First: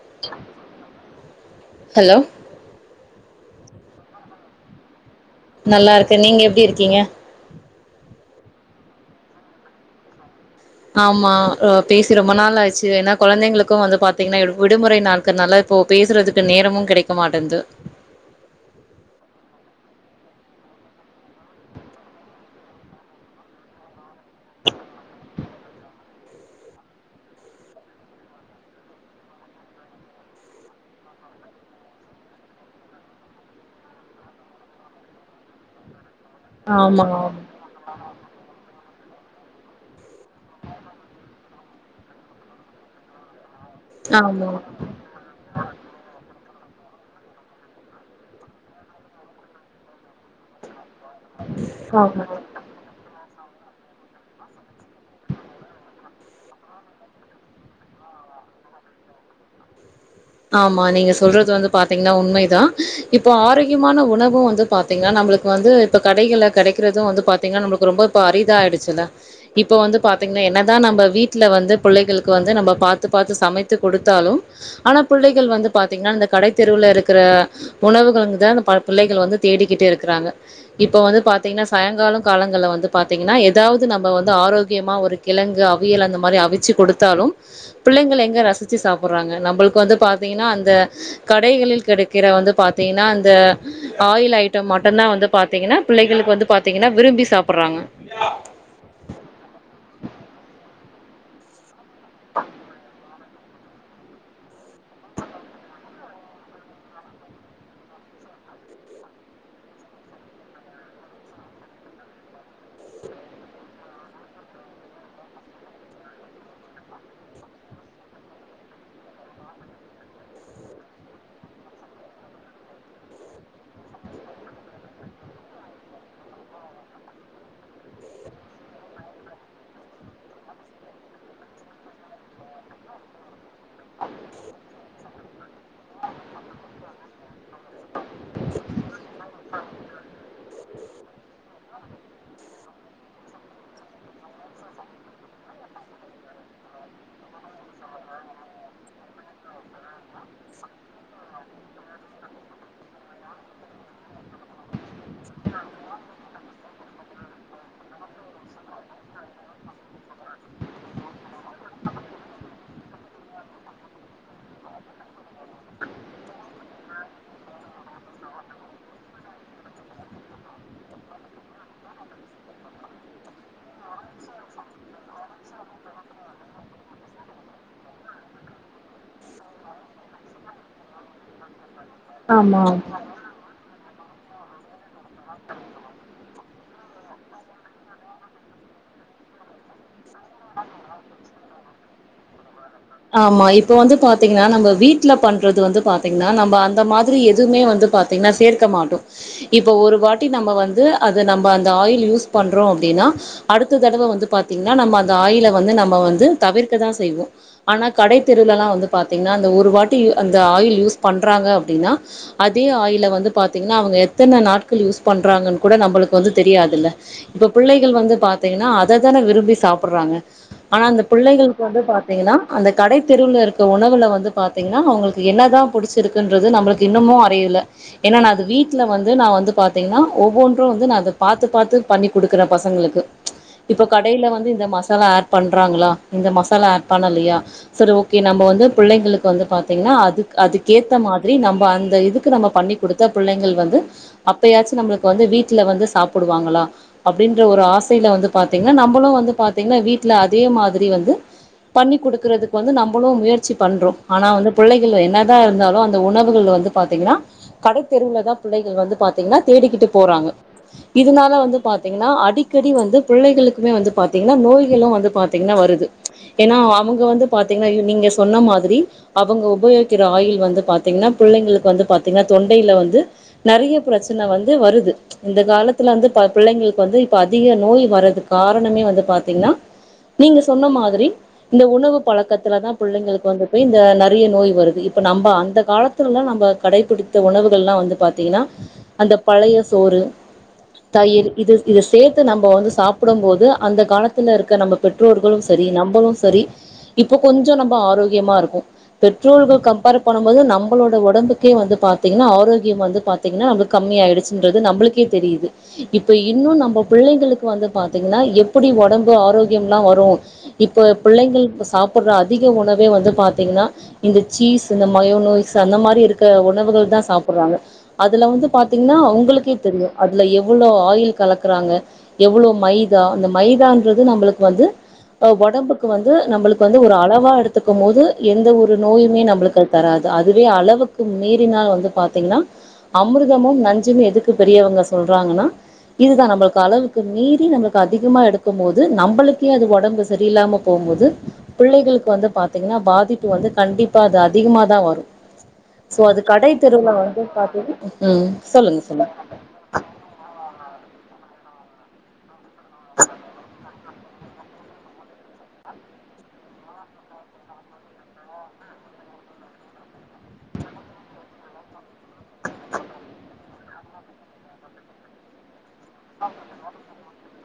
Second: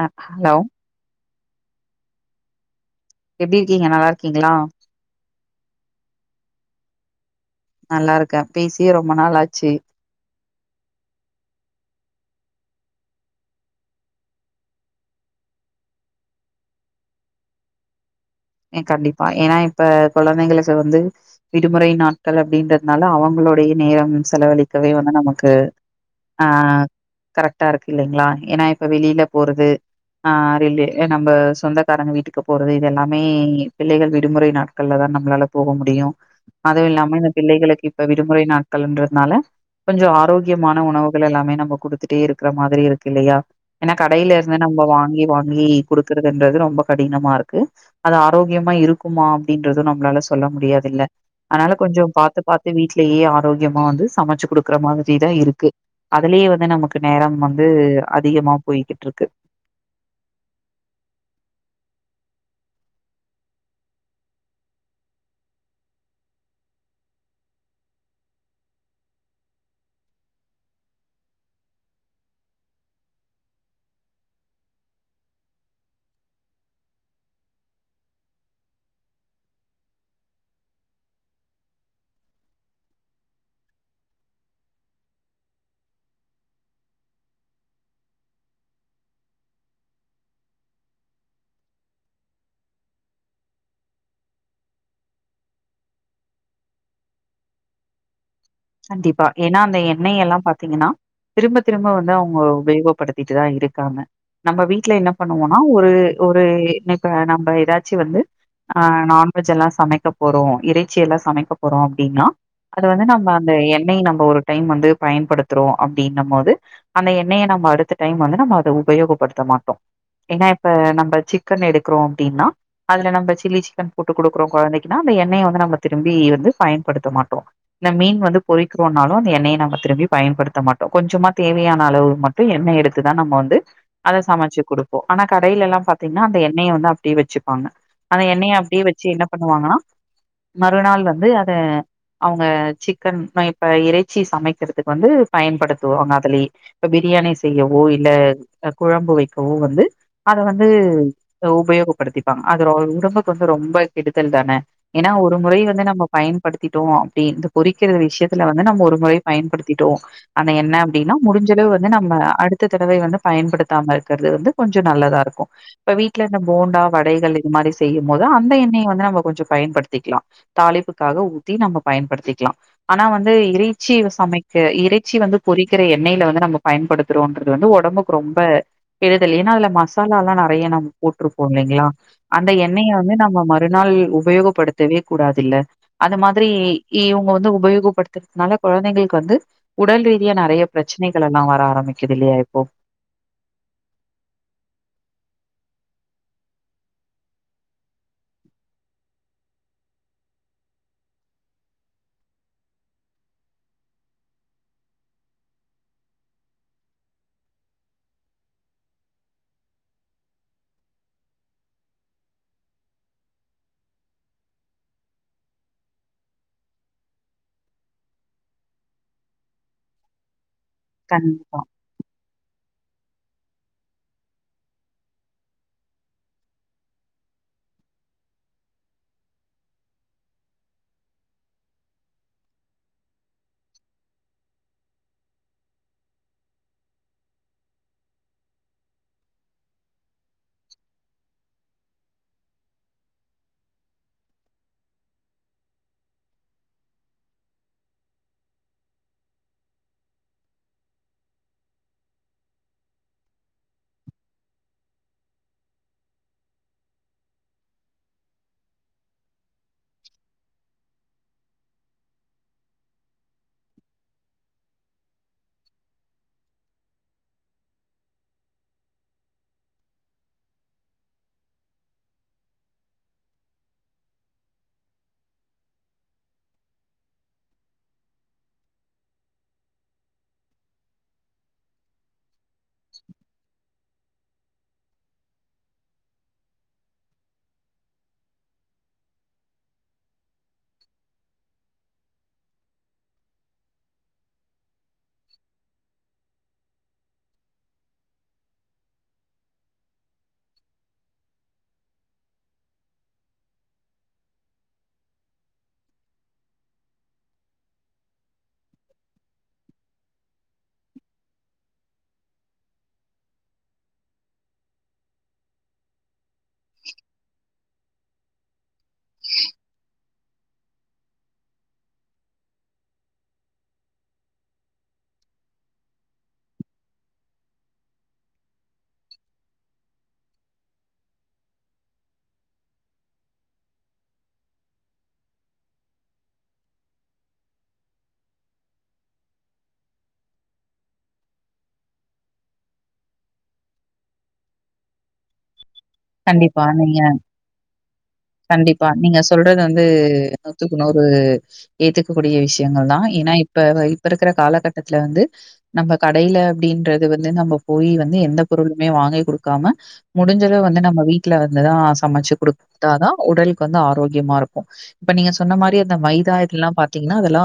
அ hello hello எப்டி இருக்கீங்க நல்லா இருக்கீங்ளா நல்லா இருக்க நீங்க எப்டி இருக்கீங்க நல்லா இருக்க பேசியே ரெம்ப நாள் ஆச்சு ஆமா பேசி ரெம்ப நாள் ஆச்சு ஏனா கொழந்தைங்களுக்கு வந்து பாத்தீங்கன்னா விடுமுறை நாட்கள்னால இப்போ பேசுறதுக்கு நேரமு கிடைக்க மாட்டேந்து ஏ கண்டிப்பா ஏனா இப்ப கொழந்தைகளுக்கு வந்து விடுமுறை நாட்கள் அப்டின்றதுனால அவுங்களுடைய நேரம் செலவழிக்கவே வந்து நமக்கு ஆ கரெக்டா இருக்கு இல்லீங்ளா ஏனா இப்ப வெளில போறது ஆ நம்ப சொந்தக்காரங்க வீட்டுக்கு போறது இதெல்லாம் மே பிள்ளைகள் விடுமுறை நாட்கள்ளதா நம்மளால போக முடியு அதுவு ஆமா இல்லாம இந்த பிள்ளைகளுக்கு இப்ப விடுமுறை நா கலண்றதுனால கொஞ்சோ ஆரோக்கியமான உணவுகள் எல்லாமே நம்ம குடுத்துட்டே இருக்கிற மாரி இருக்கு இல்லையா ஏனா கடைல ஆமா ஆமா இருந்து நம்ப வாங்கி வாங்கி குடுக்குறதுன்றது ரொ ம்ப கடினமா இருக்கு அது ஆரோக்கியமா இருக்குமா அப்படின்றது நம்மளால சொ சொல்ல முடியாதுல்ல அதனால கொஞ்சொ ஆமா பாத்து பாத்து வீட்லேயே ஆ ரோக்கியமா வந்து சமச்சு குடுக்குற மாதிரிதா இருக்கு அதுலேயே வந்து நமக்கு நேரம் வந்து அதிகமா போய்கிட்டு ருக்கு ஆமா நீங்க சொல்றது வந்து பாத்தீங்கனா உண்மைதா இப்போ ஆரோக்கியமான உணவு வந்து பாத்தீங்கனா நம்பளுக்கு வந்து இப்ப கடைகள கெடைக்கிறது வந்து பாத்தீங்கனா நம்பளுக்கு ரொம்ப இப்ப அரிதாயிடுச்சுல்ல இப்ப வந்து பாத்தீங்கனா என்னதா நம்ப வீட்டுல வந்து பிள்ளைகளுக்கு வந்து நம்ம பாத்து பாத்து சமைத்து குடுத்தாலு ஆனா பிள்ளைகள் வந்து பாத்தீங்னா இந்த கடைத் தெருவுல இருக்கிற உணவுகள்ங் தா பா பிள்ளைகள் வந்து தேடிக்கிட்டே இருக்கிறாங்க இப்போ வந்து பாத்தீங்ன்னா சாயங்காலொ காலங்கல வந்து பாத்தீங்ன்னா ஏதாவது நம்ப வந்து ஆரோக்கியமா ஒரு கிழங்கு அவியல் அந்த மாரி அவிச்சு கொடுத்தாலு பிள்ளைங்கள் எங்க ரசிச்சு சாப்புடுறாங்க நம்பளுக்கு வந்து பாத்தீங்ன்னா அந்த கடைகளில் கிடைக்கிற வந்து பாத்தீங்ன்னா அந்த ஆயில் ஐட்டம் மட்டுதா வந்து பாத்தீங்ன்னா பிள்ளைகளுக்கு வந்து பாத்தீங்ன்னா விரும்பி சாப்பிடுறாங்க கண்டிப்பா ஏனா அந்த எண்ணெய் எல்லா பாத்தீங்ன்னா திரும்ப திரும்ப வந்து அவங்க உபயோகப்படுத்திட்டுதா இருக்காங்க நம்ப வீட்டுல என்ன பண்ணுவோனா ஒரு ஒரு இப்ப நம்ப ஏதாச்சு வந்து ஆ நான்வெஜ் எல்லா சமைக்க போறோ இறைச்சி எல்லா சமைக்க போறோ அப்டினா அத வந்து நம்ப ந்த எண்ணெய நம்ப ஒரு டைம் வந்து பயன்படுத்துறோ அப்படின்னு போது அந்த எண்ணெயை நம்ம அடுத்த டைம் வந்து நம்ம அத உபயோகப்படுத்த மாட்டோ ஏனா இப்ப நம்ப சிக்கன் எடுக்கிறோ அப்படின்னா அதுல நம்ம சில்லி சிக்கன் போட்டு கொடுக்கறோ குழந்தைக்குன்னா அந்த எண்ணெயை வந்து நம்ம திரும்பி வந்து பயன்படுத்த மாட்டோ இந்த மீன் வந்து பொறிக்கிறோனாலு அந்த எண்ணெயை நம்ம திரும்பி பயன்படுத்த மாட்டோ கொஞ்சமா தேவையான அளவு மட்டு எண்ணெய எடுத்துதா நம்ம வந்து அத சமைச்சு கொடுப்போ ஆனா கடையில எல்லா பாத்தீங்கன்னா அந்த எண்ணெயை வந்து அப்படியே வச்சுப்பாங்க அந்த எண்ணெய அப்படியே வச்சு என்ன பண்ணுவாங்கன்னா மறுநாள் வந்து அத அவங்க சிக் கன் ந இப்ப இறைச்சி சமைக்கிறதுக்கு வந்து பயன்படுத்துவாங்க அதுலயே இப்ப பிரியாணி செய்யவோ இல்ல குழம்பு வைக்கவோ வந்து அத வந்து உபயோகப்படுத்திப்பாங்க அது உடம்புக்கு வந்து ரொம்ப கெடுதல் தான ஏனா ஒரு முறை வந்து நம்ப பயன்படுத்திட்டோ அப்டி இந்த பொறிக் பொறிக்கிற விஷயத்துல வந்து நம்ப ஒரு முறை பயன்படுத்திட்டோ அந்த எண்ணெ அப்டினா முடிஞ்சளவு வந்து நம்ம அடுத்த தடவை வந்து பயன்படுத்தாம இருக்கிறது வந்து கொஞ்சோ நல்லதா இருக்கு இப்ப வீட்டுல இருந்த போண்டா வடைகள் இது மாரி செய்யும் போது அந்த எண்ணெய வந்து நம்ம கொஞ்சோ பயன்படுத்திக்லா தாலிப்புக்காக ஊத்தி நம்ப பயன்படுத்திக்லா ஆனா வந்து இறைச்சி சமைக்க இறைச்சி வந்து பொறிக்கிற எண்ணெயில வந்து நம்ம பயன்படுத்துறோம்ன்றது வந்து ஒடம்புக்கு ரொம்ப கெடுதல் ஏன்னா அதுல மசாலா எல்லா நெறய நம்ம போட்ருப்போ இல்லைங்ளா அந்த எண்ணெய வந்து நம்ம ம ஒரு நாள் உபயோகப்படுத்தவே கூடாது இல்ல அது மாதிரி இவங்க வந்து உபயோகப்படுத்துறதனால கொழந்தைங்களுக்கு வந்து உடல் ரீதியா நெறய பிரச்சனைகள் எல்லா வர ஆரம்பிக்குது இல்லையா இப்போ ஆமா இப்ப வந்து பாத்தீங்கன்னா நம்ம வீட்டுல பண்றது வந்து பாத்தீங்ன்னா நம்ப அந்த மாதிரி எதுவுமே வந்து பாத்தீங்ன்னா சேர்க்க மாட்டோ இப்ப ஒரு வாட்டி நம்ம வந்து அத நம்ப அந்த ஆயில் யூஸ் பண்றோ அப்டினா அடுத்த தடவ வந்து பாத்தீங்ன்னா நம்ம அந்த ஆயில வந்து நம்ம வந்து தவிர்க்கதா செய்வோ ஆனா கடை தெருல எலா வந்து பாத்தீங்ன்னா அந்த ஒரு வாட்டி அந்த ஆயில் யூஸ் பண்றாங்க அப்டின்னா அதே ஆயில வந்து பாத்தீங்ன்னா அவங்க எத்தன நாட்கள் யூஸ் பண்றாங்கன் கூட நம்பளுக்கு வந்து தெரியாதுல்ல இப்ப பிள்ளைகள் வந்து பாத்தீங்ன்னா அததான விரும்பி சாப்பிடுறாங்க. ஆனா இந்த கண்டிப்பா பிள்ளைகளுக்கு வந்து பாத்தீங்ன்னா அந்த கடை தெருவில்ல இருக்க உணவில்ல வந்து பாத்தீங்ன்னா அவங்களுக்கு என்ன தா பிடிச்சிருக்குன்றது நம்மளுக்கு இன்னமு அறியல ஏனா நா அது வீட்டில வந்து நா வந்து பாத்தீங்ன்னா ஒவ்வொன்று வந்து நா அத பாத்து பாத்து பண்ணி குடுக்குறே பசங்களுக்கு இப்போ கடையில வந்து இந்த மசாலா ஆட் பண்றாங்களா இந்த மசாலா ஆட் பண்ணலையா சர் ஓகே நம்ப வந்து பிள்ளைங்களுக்கு வந்து பாத்தீங்ன்னா அதுக் அதுக்கேத்த மாதிரி நம்ப அந்த இதுக்கு நம்ம பண்ணி குடுத்த பிள்ளைங்கள் வந்து அப்பயாச்சு நம்பளுக்கு வந்து வீட்டுல வந்து சாப்பிடுவாங்களா அப்படின்ற ஒரு ஆசையில வந்து பாத்தீங்ன்னா நம்பளு வந்து பாத்தீங்ன்னா வீட்டுல அதே மாதிரி வந்து பண்ணி குடுக் கொடுக்குறதுக்கு வந்து நம்பளு முயற்சி பண்றோ ஆனா வந்து பிள்ளைகள் என்னதா இருந்தாலு அந்த உணவுகள் வந்து பாத்திங் ன கடைத்தெருவுல தா பிள்ளைகள் வந்து பாத் திங்னா தேடிக்கிட்டு போறாங்க இதனால வந்து பாத்திங்னா அடிக்கடி வந்து பிள்ளைகளுக்குமே வந்து பாத்திங்னா நோய்களு வந்து பாத்திங்னா வருது ஏனா அவங் ங்க வந்து பாத்திங்னா அயோ நீங்க சொன்ன மாதிரி அவங்க உபயோகிக்கிற ஆயில் வந்து பாத்தீங்ன்னா பிள்ளைங்களுக்கு வந்து பாத்தீங்னா தொண்டையில வந்து நெறய பிரச்சன வந்து வருது இந்த காலத்துல வந்து பா பிள்ளைங்களுக்கு வந்து இப்ப அதிக நோய் வர்றது காரணமே வந்து பாத்தீங்ன்னா நீங்க சொன்ன மாதிரி இந்த உணவு பழக்கத்துல தா பிள்ளைங்களுக்கு வந்து போய் இந்த நெறய நோய் வருது இப்போ நம்ப அந்த காலத்துலலா நம்ம கடைபிடித்த உணவுகள்லா வந்து பாத்திங்ன்னா அந்த பழைய சோறு தயிர் இது இத சேர்த்து நம்ப வந்து சாப்பிடு போது அந்த காலத்துல இருக்க நம்ப பெற்றோர்களு சரி நம்பளு சரி இப்ப கொஞ்சொ நம்ப ஆரோக்கியமா இருக்கோ பெற்றோர்கள் கம்பேர் பண்ணு போது நம்பளோட உடம்புக்கே வந்து பாத்தீங்ன்னா ஆரோக்கியம் வந்து பாத்தீங்ன்னா நம்பளுக்கு கம்மி ஆயிடுச்சுன்றது நம்பளுக்கே தெரியுது இப்ப இன்னு நம்ப பிள்ளைங்களுக்கு வந்து பாத்தீங்ன்னா எப்படி உடம்பு ஆரோக்கியம் லா வரும் இப்ப பிள்ளைங்கள் ப்ப சாப்பிடுற அதிக உணவே வந்து பாத்தீங்ன்னா இந்த சீஸ் இந்த மயோ நோய்ஸ் அந்த மாரி இருக் க உணவுகள் தா சாப்பிடுறாங்க அதுல வந்து பாத்தீங்ன்னா ஒங்களுக்கே தெரியு அதுல எவ்வளோ ஆயில் கலக்குறாங்க எவ்ளோ மைதா அந்த மைதான்றது நம்பளுக்கு வந்து ஒடம்புக்கு வந்து நம்பளுக்கு வந்து ஒரு அளவா எடுத்துக்கு மோது எந்த ஒரு நோயுமே நம்பளுக்கு அது தராது அதுவே அளவுக்கு மீறினால் வந்து பாத்தீங்கன்னா அமிர்தமு நஞ்சுனு எதுக்கு பெரியவங்க சொல்றாங்கனா இதுதா நம்பளுக்கு அளவுக்கு மீறி நம்மளுக்கு அதிகமாக எடுக்கு போது நம்பளுக்கே அது ஒடம்பு சரியில்லாம போம் போது புள்ளைகளுக்கு வந்து பாத்தீங்கன்னா பாதிப்பு வந்து கண்டிப்பா அது அதிகமாதா வரும் சோ அது கடை கண்டிப்பா. தெருவில நீங்க வந்து பாத்தீன்னா கண்டிப்பா நீங்க சொல்றது வந்து நூத்துக்கு நூறு ஏத்துக்கக்கூடிய விஷயங்கள் தா ஏன்னா இப்ப இப்ப இருக்கிற காலகட்டத்துல வந்து நம்ம கடையில அப்டின்றது வந்து நம்ம போய் வந்து எந்த பொருளுமே வாங்கி கொடுக்காம முடிஞ்சளவு வந்து நம்ம வீட்டுல வந்துதா சமைச்சு குடுக் வந்து ஆரோக்கியமா இருக்கு இப்ப நீங்க சொன்ன மாரியே இந்த மைதா இதல்லா பாத்தீங்கன்னா அத லா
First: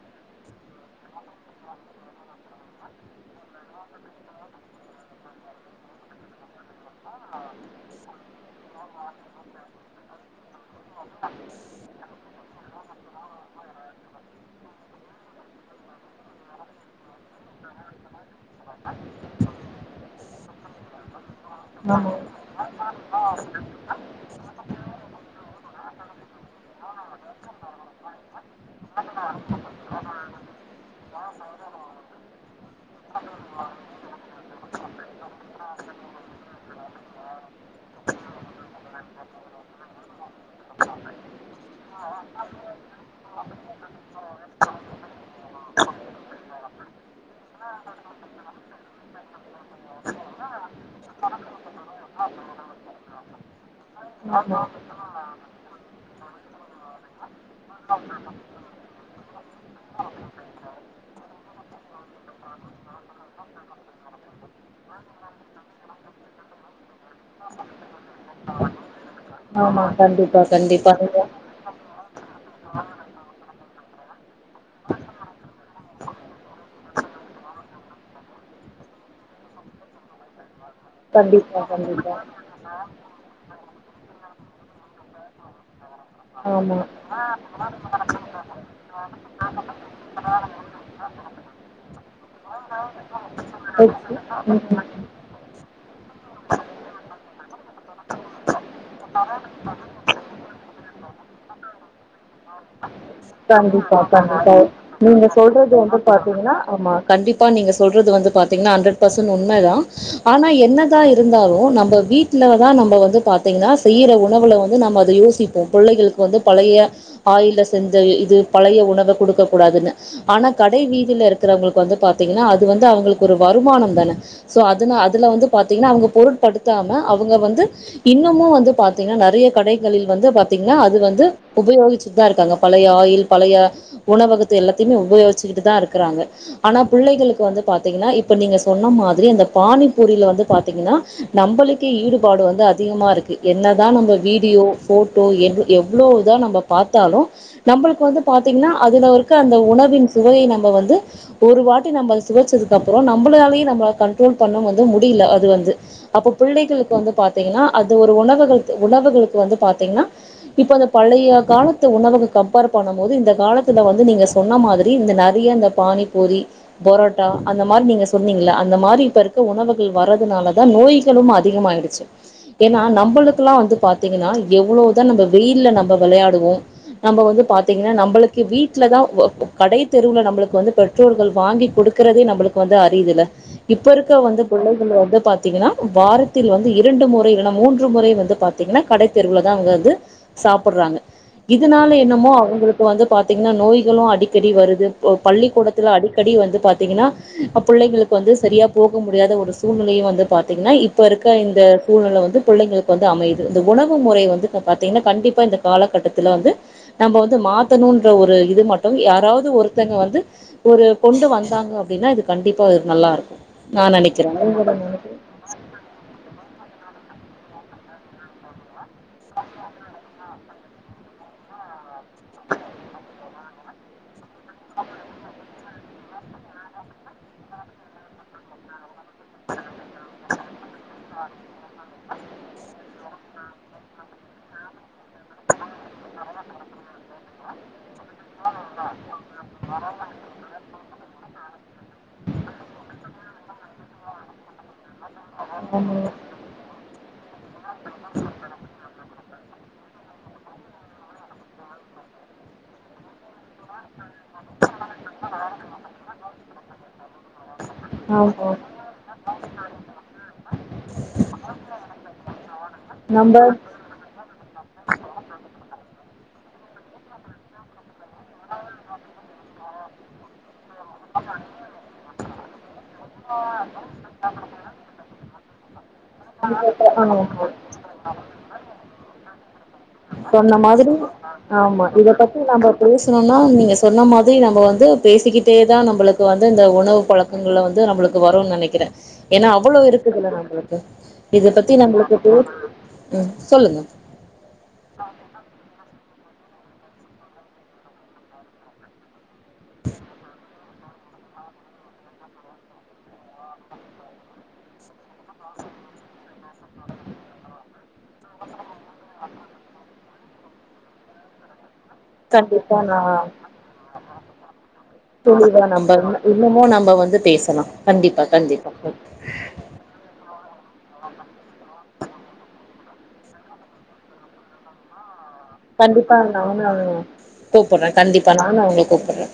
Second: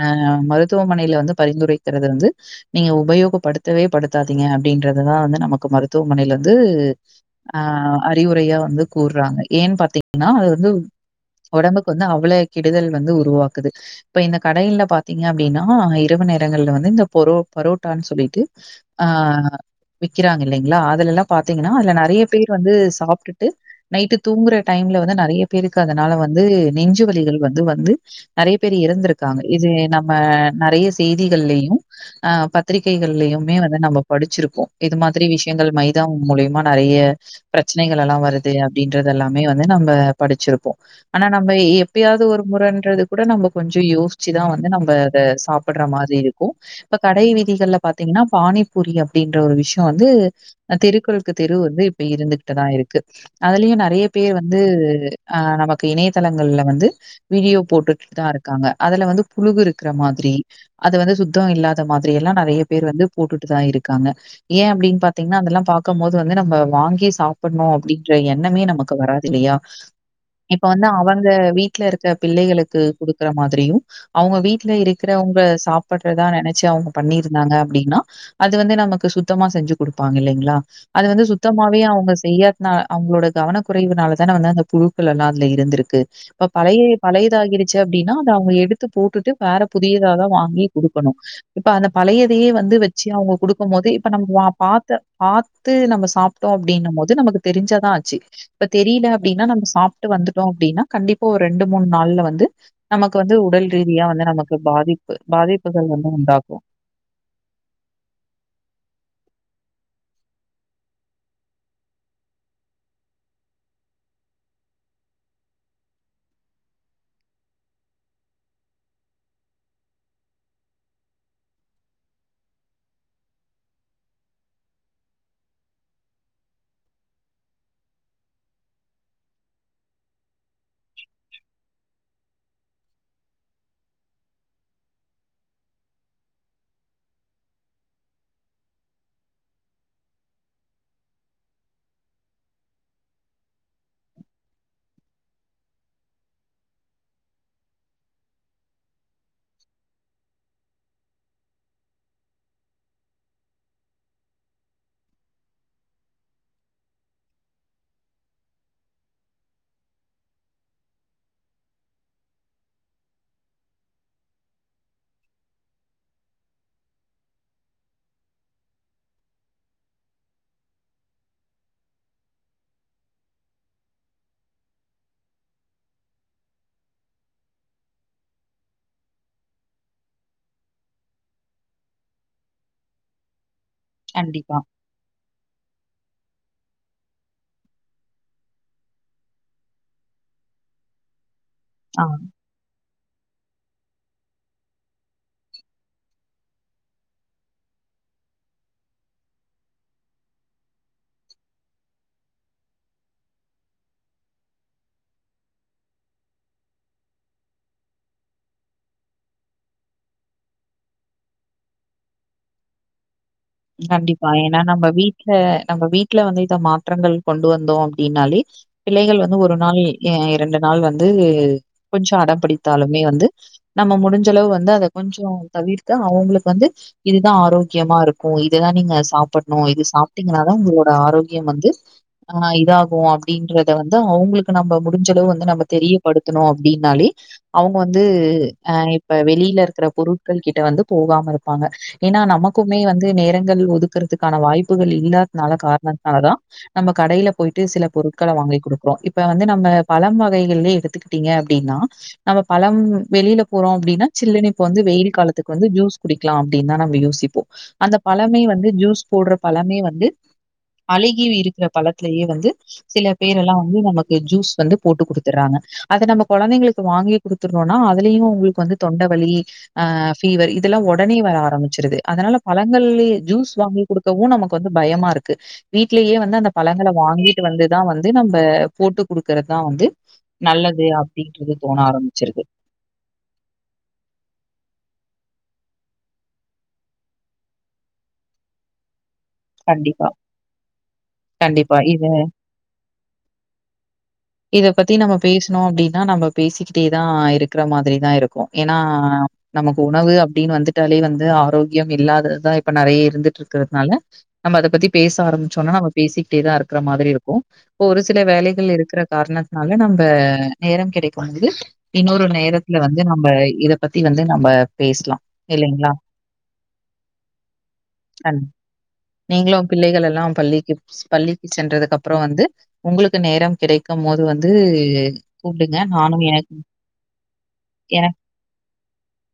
அ மருத்துவமனைல வந்து பரிந்துரைக்கிறத வந்து நீங்க உபயோகப்படுத்தவே படுத்தாதீங்க அப்டின்றததா வந்து நமக்கு மருத்துவமனைலந்து அ அறிவுரையா வந்து கூறுறாங்க ஏன்னு பார்த்தீங்கன்னா அது வந்து உடம்புக்கு வந்து அவ்வள கெடுதல் வந்து உருவாக்குது இப்ப இந்த கடைகல்ல பார்த்தீங்க அப்டின்னா இரவு நேரங்கள்ல வந்து இந்த பொரோ பரோட்டான்னு சொல்லிட்டு ஆ விக்கிறாங்க இல்லைங்களா அதுலல்லா பாத்தீங்கன்னா அதுல நிறைய பேர் வந்து சாப்ட்டுட்டு நைட்டுக் தூங்குற டைம்ல வந்து நிறைய பேருக்கு அதனால வந்து நெஞ்சுவலிகள் வந்து வந்து நிறைய பேர் இறந்திருக்காங்க இது நம்ம நெறைய செய்திகள்லயு ஆ பத்திரிகைகள்லயுமே வந்து நம்ப படிச்சிருப்போ இது மாதிரி விஷயங்கள் மைதா மூலியமா நிறைய பிரச்சனைகள் எல்லா வருது அப்படின்னு ரதெல்லாமே வந்து நம்ப படிச்சிருப்போ ஆனா நம்ப எப்படியாவது ஒரு முறைன்றது கூட நம்ம கொஞ்ச யோசிச்சுதா வந்து நம்ம அத சாப்பிடுற மாதிரி இருக்கும் இப்ப கடை வீதிகள்ல பாத்தீங்கன்னா பானிபூரி அப்டின்ற ஒரு விஷயம் வந்து தெருக்களுக்கு தெரு வந்து இப்ப இருந்துகட்டுதா இருக்கு அதுலயு நெறை றைய பேர் ஆமா வந்து அ நமக்கு இணையதளங்கள்ல வந்து வீடியோ போட்டுட்டுதா இருக்காங்க அதுல வந்து புழுகு இருக்கிற மாதிரி அது வந்து சுத்தம் இல்லாத மாதிரி எல்லா நிறைய பேர் வந்து போட்டுட்டுதா இருக்காங்க ஏன் அப்டின்னு பாத்தீங்கன்னா அதெல்லா பாக்கும் போது வந்து நம்ம வாங்கி சாப்பிடணு அப்படின்ற எண்ணமே நமக் குவராத் இல்லையா ஆமா கண்டிப்பா இப்ப வந்து கண்டிப்பா நீங்க அவங்க வீட்ல இருக்க பிள்ளைகளுக்கு குடுக்குற மாதிரியும் அவங்க வீட் ட்ல இருக்கிறவங்க சாப் பற்றதா நினைச்சு அவங்க பண்ணியிருந்தாங்க அப்டின்னா அது வந்து நமக்கு சுத்தமா செஞ்சு கொடுப்பாங்க இல்லைங்களா அது வந்து கண்டிப்பா சுத்தமாவே கண்டிப்பா அவங்க செய்யாதுனால் அவங்களோட கவனக் குறைவுனால தானே வந்து அந்த புழுக்கள் எல்லாம் அதுல இருந்திருக்கு இப்ப ஆமா பழைய பழையது ஆகிருச்சு அப்டின்னா அதை அவங்க எடுத்து போட்டுட்டு வேற புதியதாதான் வாங்கி கொடுக்கணும் இப்ப அந்த பழையதையே வந்து வச்சு அவங்க குடுக்கும் போது இப்ப ஓகே நம்ம வா ம் பாத்த பார்த்து நம்ம சாப்ட்டோம் அப்டின்னும் போது நமக்கு தெரிஞ்சாதான் ஆச்சு இப்ப தெரியல அப்டின்னா நம்ப சாப்ட்டு வந்துட்டோம் அப்டின்னா கண்டிப் ஓ ரெண்டு மூணு நாள்ல வந்து நமக்கு வந்து உடல் கண்டிப்பா ரீதியா வந்து நமக்கு கண்டிப்பா பாதிப்பு நீங்க சொல்றது பாதிப்புகள் வந்து பாத்தீங்கன்னா உண்டாகும். ஆமா கண்டிப்பா நீங்க சொல்றது வந்து பாத்தீங்கன்னா ஹண்ட்ரட் பர்சன்ட் உண்ம் ண்ம தான் ஆனா என்னதான் இருந்தாலும் நம்ம வீட்ல தான் நம்ம வந்து பார்த்தீங்கன்னா செய்யற உணவுல வந்து நம்ம அதை யோசிப்போம் புள்ளைகளுக்கு வந்து பழைய ஆயில்ல செஞ்ச இது பழைய உணவ கொடுக்க கூடாதுன்னு ஆனா கடை வீதில இருக்கிறவங்களுக்கு வந்து பார்த்தீங்கன்னா அது வந்து அவங்களுக்கு ஒரு வருமானம் தானே சோ அதுன அதுல வந்து பார்த்தீங்கன்னா அவுங்க பொருட்படுத்தாம அவுங்க வந்து இன்னமும் வந்து பார்த்தீங்கன்னா நிறைய கடைகளில் வந்து பாத்தீங்கன்னா அது வந்து உபயோகிச்சு தா இருக்காங்க பழைய ஆயில் பழையா உணவகத் எல்லாத்துமே உபயோச்கிச்சிட்டு தா இருக்காங்க ஆனா புள்ளைகளுக்கு வந்து பார்த்தீங்கன்னா நீங்க சொன்ன மாதிரி அந்த பானிப்பூரியில வந்து பார்த்தீங்கன்னா நம்பளுக்கே ஈடுபாடு வந்து அதிகமா இருக்கு என்னதான் நம்ப வீடியோ போட்டோ எவ் எவ்வளவுதான் நம்ப பார்த்தாலு நம்மளுக்கு வந்து பாத்தீங்கன்னா அதுல வர்க்க அந்த உணவின் சுவை நம்ம வந்து ஒரு வாட்டி நம் சுவைச்சதுக்கு அப்புறம் நம்மளாலயே நம்மள கண்ட்ரோல் பண்ண வந்து முடியல அது வந்து அப்ப புள்ளைகளுக்கு வந்து பாத்தீங்கன்னா அது ஒரு உணவுக உணவுகளுக்கு வந்து பார்த்தீங்கன்னா இப்ப அந்த பழையப் காலத்து உணவுக கம்பேர் பண்ணும் போது இந்த காலத்துல வந்து நீங்க சொன்ன மாதிரி இந்த நிறைய இந்த பானிப்பூரி பொரோட்டா அந்த மாதிரி நீங்க சொன்னீங்கல்ல அந்த மாதிரி இப்ப இருக்க உணவுகள் வர்றதுனாலதான் நோய்களும் அதிகமாயிடுச்சு ஏன்னா நம்மளுக்குல்லாம் வந்து பாத்தீங்கன்னா எவ்வளவுதான் நம்ம வெயில்ல நம்ம விளையாட் லும் நம்ம வந்து பாத்தீங்கன்னா நம்மளுக்கு வீட்லதான் வுவ கடை தெருவுல நம்மளுக்கு வந்து பெட்ரோர்கள் வாங்கி கொடுக்குறதே நம்மளுக்கு வந்து அறிதுல்ல இப்போ இருக்க வந்து கண்டிப்பா. பிள்ளைகள் வந்து பாத்தீங்கன்னா வாரத்தில் வந்து இரண்டு முறை இல்லன்னா மூன்று முறை வந்து பாத்தீங்கன்னா கடைத்தெருவுலதான் அவங்க வந்து சாப்புட்றாங்க இதனால ஆ, என்னமோ அவுங்களுக்கு இப்ப வந்து பாத்தீங்கன்னா நோய்களும் அடிக்கடி வருது போ பள்ளிக்கூடத்துல அடிக்கடி வந்து பாத்தீங்கன்னா புள்ளைங்களுக்கு வந்து சரியா போக முடியாத ஒரு சூழ்நிலையும் வந்து பாத்தீங்கன்னா இப்ப இருக்க இந்த சூழ்நிலை வந்து புள்ளைங்களுக்கு வந்து அமையுது இந்த உணவு முறை வந்து பாத்தீங்கன்னா கண்டிப்பா இந்த காலகட்டத்தில் ல வந்து நம்ம வந்து மாத்தணும்ன்ற ஒரு இது மட்டும் யாராவது ஒருத்தங்க வந்து ஒரு கொண்டு வந்தாங்க அப்டின்னா இது கண்டிப்பா நல்லா இருக்கு கண்டிப்பா ஏன்னா நம்ம வீட்ல நம்ம வீட்ல வந்து இந்த மாற்றங்கள் கொண்டு வந்தோம் அப்படின்னாலே பிள்ளைகள் வந்து ஒரு நாள் இரண்டு நாள் வந்து கொஞ்சம் அடம் பிடித்தாலுமே வந்து நம்ம முடிஞ்சளவு வந்து அதை கொஞ்சம் தவிர்க்க அவங்களுக்கு வந்து இதுதான் ஆரோக்கியமா இருக்கும் இரு இததான் நீங்க சாப்டணும் இது சாப்பிட்டீங்கன்னாதான் உங்களோட ஆரோியம் வந்து ஆஹ் இதாகும் அப்படின்றத வந்து அவங்களுக்கு நம்ம முடிஞ்சளவு வந்து நம்ம தெரியப்படுத்தணும் அப்படின்னாலே அவங்க வந்து அ இப்ப வெளியில இருக்கிற பொருட்கள் கிட்ட வந்து போகாம இருப்பாங்க ஏன்னா நமக்குமே வந்து நேரங்கள் ஒதுக்குறதுக்கான வாய்ப்புகள் இல்லா னால காரணனால தான் நம்ம கடையில போயிட்டு சில பொரு்களை வாங்கி கொடுக்குறோம் இப்ப வந்து நம் ந பழம் வகைகள் எடுத்துக்கிட்டீங்க அப்படின்னா நம்ம பழம் வெளியில போறோம் அப்படின்னா சில்லுனு இப்ப வந்து வெயில் காலத்துக்கு வந்து ஜூஸ் குடிக்கலா அப்படின்னுதான் நம்ம யோசிப்போம் அந்த பழமே ஆமா வந்து ஜூஸ் போடுற பழமே வந்து அழகி இருக்கிற பழத்தலேயே வந்து சில நம்ப பேர் எல்லாம் வந்து நமக்கு ஜூஸ் வந்து போட்டு குடுத்துடுறாங்க அதை நம்ம குழந்தைங்களுக்கு வாங்கி குடுத்துட்ரோனா அதுலயும் உங்களுக்கு வந்து தொண்டவலி ஆஹ் பஃபீவர் ல்லாம் உடனே வர ஆரம்பிச்சிருது அதனால வெளிய ஜூஸ் வாங்கி குடுக்கவும் நமக்கு வந்து பயமா இருக்கு வீட்லேயே வந்து அந்த பழங்களை வாங்கிட்டு ஆமா வந்துதான் வந்து நம்ம போட்டு குடுக்கறதுதான் வந்து சொன்ன நல்லது மாதிரி அப்படின்றது தோண ஆமா இத பத்தி ஆரம்பிச்சிருது நம்ம பேசணும்னா நீங்க சொன்ன மாதிரி நம்ம வந்து பேசிக்கிட்டே தான் நம்மளுக்கு வந்து இந்த உணவு பழக்கங்கள்ளை வந்து நம்மளுக்கு வரும்னு நினைக்கிறேன் ஏன்னா அவ்வளவு கண்டிப்பா, இருக்கு இதுல்ல நம்மளுக்கு இதை பத்தி கண்டிப்பா. இது நம்மளுக்கு ம் சொல்லுங்க இத பத்தி நம்ம பேசணும் அப்படின்னு நம்ம பேசிக்கிட்டேதான் இருக்கிற மாதிரிதான் இருக்கும் ஏன்னா நமக்கு உணவு அப்படின்னு வந்துட்டாலே வந்து ஆரோக்கியம் இல்லாததான் இப்ப நறைய இருந்துட்டு இருக்கிறதுனால நம்ம அதை பத்தி பேச ஆரம்பிச்சோம்னா நம்ம பேசிக்கிட்டேதான் இருக்கிற மாதிரி இருக்கும் இப்ப ஒரு சில வேலைகள் இருக்கிற காரணத்தனால நம்ம நேரம் கிடைக்கும்பது கண்டிப்பா நான் பத்தி வந்து நம்ம பேசலாம் [inaudible] நம்ம இல்லைங்களா? இன்னுமோ நம்ம வந்து பேசலா கண்டிப்பா கண் கண்டிப்பா நீங்களும் பிள்ளைகள் எல்லாம் பள்ளிக்கு பள்ளிக்கு சென்றதுக்கு அப்புறம் வந்து உங்களுக்கு நேரம் கிடைக்கும் போது வந்து கூப்டுங்க கண்டிப்பா நானும் எனக்கு நானு கூப்புட்றே என கண்டிப்பா நானு உங்கள கூப்புட்றே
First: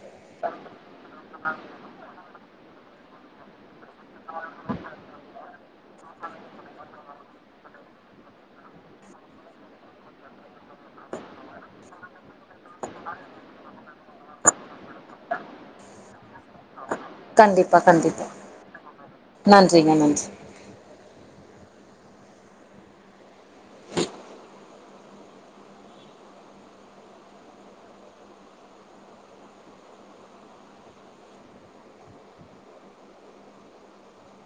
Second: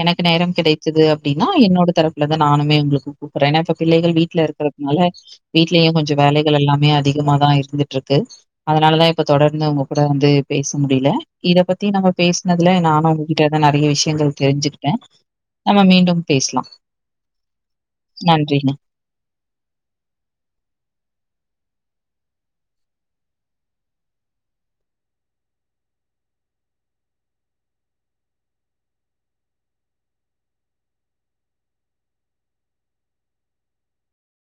எனக்கு நேரம் கிடைச்சுதுன அப்படின்னா என்னோட தரப்புல வந்து நானுமே உங்களுக்கு கூப்பிடறே பிள்ளைகள் வீ ட்ல இருக்கிறது நால வீட்லயும் கொஞ்சம் வேலைகள் எல்லாமே அதிகமாதான் இருந்துட்டு இருக்கு அதனாலதான் இப்ப தொடர்ந்து உங்க கூட வந்து பேச முடியல இத பத்தி நம்ம பேசினதுல நானும் உங்ககிட்டதான் நிறைய விஷயங்கள் தெரிஞ்சுகிட்டேன் நம்ம மீண்டும் பேசலா கண்டிப்பா கண்டிப்பா நன்றிங்க நன்றி